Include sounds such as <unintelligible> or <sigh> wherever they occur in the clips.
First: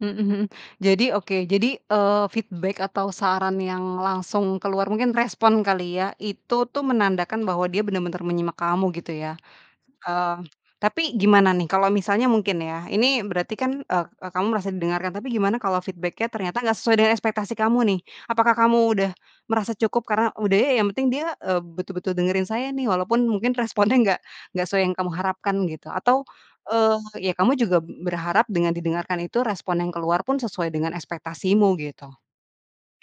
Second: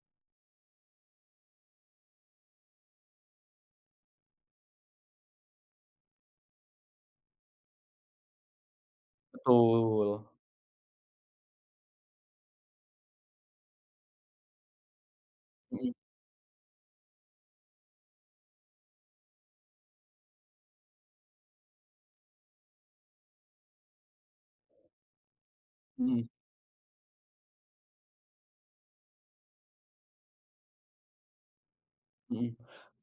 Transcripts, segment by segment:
Mhm mhm. Jadi, oke, jadi, eee, feedback atau saran yang langsung keluar mungkin respon kali ya, itu tuh menandakan bahwa dia bener-bener menyimak kamu, gitu ya. Betul. Eee, tapi gimana nih, kalau misalnya mungkin ya, ini berarti kan, eee, kamu merasa didengarkan, tapi gimana kalau Mhm. feedback-nya ternyata nggak sesuai dengan ekspektasi kamu nih? Apakah kamu udah merasa cukup karena, udah ya, yang penting dia, eee, betul-betul dengerin saya nih, walaupun mungkin responnya nggak nggak sesuai yang kamu harapkan gitu, atau, Mhm. eee, ya kamu juga berharap dengan didengarkan, itu respon yang keluar pun sesuai dengan ekspektasimu, gitu. Mhm.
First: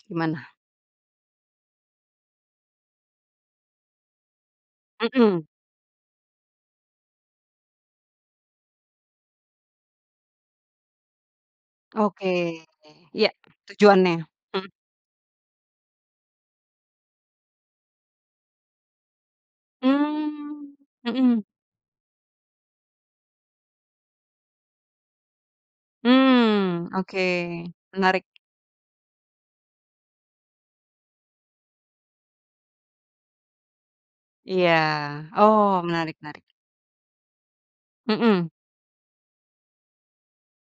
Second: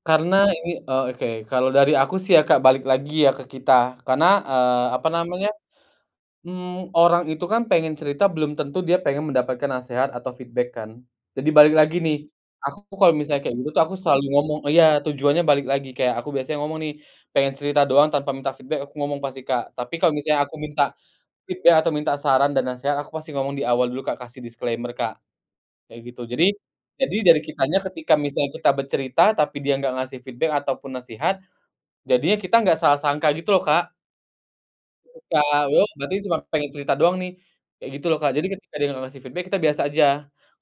Karena Gimana? ini, eee, oke, kalau dari aku sih ya, Kak, balik lagi ya ke kita, karena, eee, apa Mhm. namanya, mmm, orang itu kan pengen cerita belum tentu dia pengen mendapatkan nasehat atau feedback kan. Jadi balik lagi nih, Oke. aku kalau Ya, misalnya kayak gitu tuh, aku selalu tujuannya. ngomong Mhm. iya, tujuannya balik lagi kayak aku biasanya ngomong nih, "Pengen cerita doang tanpa minta feedback," aku ngomong pasti, Kak. Tapi kalau misalnya aku Mmm. minta Mhm. feedback atau minta saran dan nasehat, aku pasti ngomong di awal dulu, Kak, kasih disclaimer, Kak, kayak gitu. Jadi, Mmm, jadi oke. dari kitanya ketika Menarik. misalnya kita bercerita, tapi dia nggak ngasih feedback ataupun nasihat, jadinya kita nggak salah sangka, gitu loh, Kak. Iya. Oh, <unintelligible> Berarti menarik cuma menarik. pengen cerita doang nih, kayak gitu loh, Kak. Jadi Mhm. ketika dia nggak ngasih feedback kita biasa aja.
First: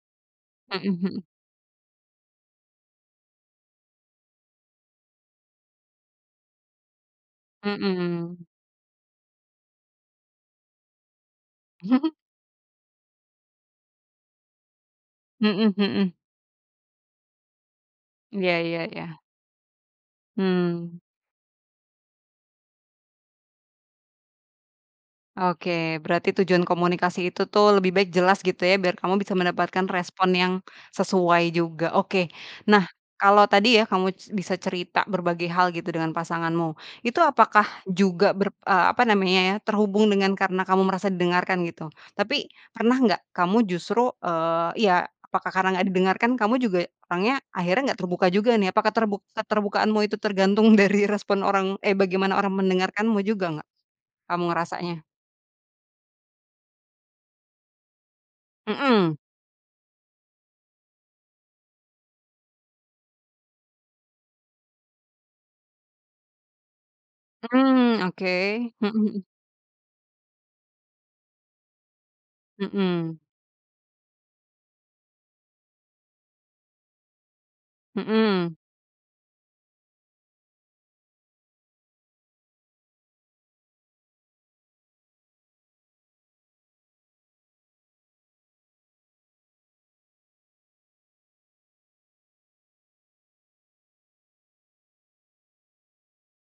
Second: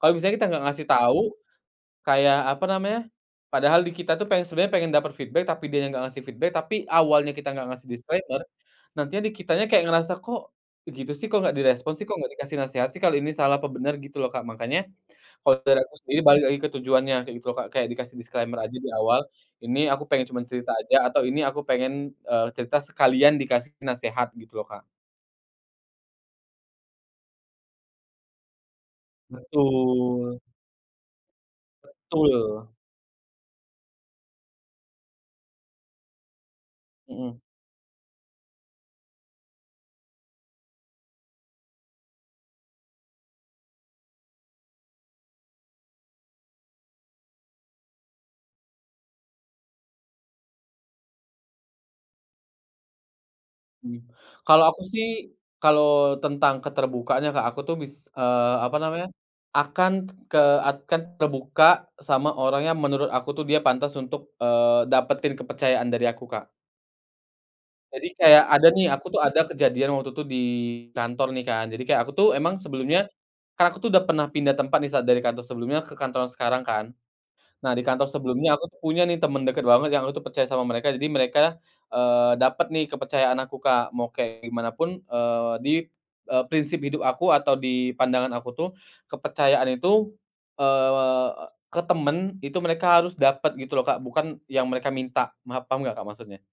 Kalo misalnya kita nggak Mhm ngasih tau, mhm. kayak, apa namanya, padahal di kita tuh pengen sebenernya pengen dapet feedback tapi dia nya nggak ngasih feedback, tapi awalnya kita nggak ngasih disclaimer, Mhm. nantinya di kitanya kayak ngerasa, "Kok, begitu sih? Kok nggak direspon sih? <laughs> Kok nggak dikasih nasehat sih? Kalo ini salah apa bener," gitu loh, Kak. Makannya kalo Mhm dari aku mhm. sendiri balik lagi ke tujuannya, kayak gitu loh, Kak, kayak dikasih Iya disclaimer aja iya di iya. awal, "Ini aku pengen cuman cerita Mmm. aja," atau, "Ini aku pengen, eee, cerita sekalian dikasih nasehat," gitu loh, Kak. Oke, berarti tujuan komunikasi itu tuh lebih baik jelas, gitu ya, biar kamu bisa mendapatkan respon Betul. yang sesuai juga. Oke. Betul. Nah, kalau tadi ya, kamu s bisa cerita berbagai hal gitu dengan pasanganmu. Itu Mhm. apakah juga ber eee, apa namanya ya, terhubung dengan karena kamu merasa didengarkan, gitu. Tapi pernah nggak kamu justru, eee, iya, apakah karena nggak didengarkan, kamu juga orangnya akhirnya nggak terbuka juga, nih. Apakah terbu keterbukaanmu itu tergantung dari respon orang eh, bagaimana orang mendengarkanmu juga nggak? Mmm. Kamu Kalau aku ngerasanya. sih, kalau tentang keterbukaannya, Kak, aku tuh bis eee, apa namanya, Mhm. akan ke akan terbuka sama orang yang menurut aku tuh dia pantas untuk, eee, dapetin kepercayaan dari aku, Kak. Mmm, Jadi kayak ada oke. nih, Mhm aku tuh mhm. ada kejadian waktu itu di kantor nih, kan, jadi kayak aku tuh emang sebelumnya, Mhm. kan aku tuh udah pernah pindah tempat nih saat dari kantor sebelumnya ke kantor sekarang kan. Nah, di kantor Mhm. sebelumnya aku tuh punya nih, temen deket banget yang aku percaya sama mereka, jadi mereka, eee, dapet nih kepercayaan aku, Kak, mau kayak gimanapun, eee, di, eee, prinsip hidup aku atau di pandangan aku tuh, kepercayaan itu, eee, ke temen itu mereka harus dapet, gitu loh, Kak, bukan yang mereka minta, maaf, paham nggak, Kak, maksudnya?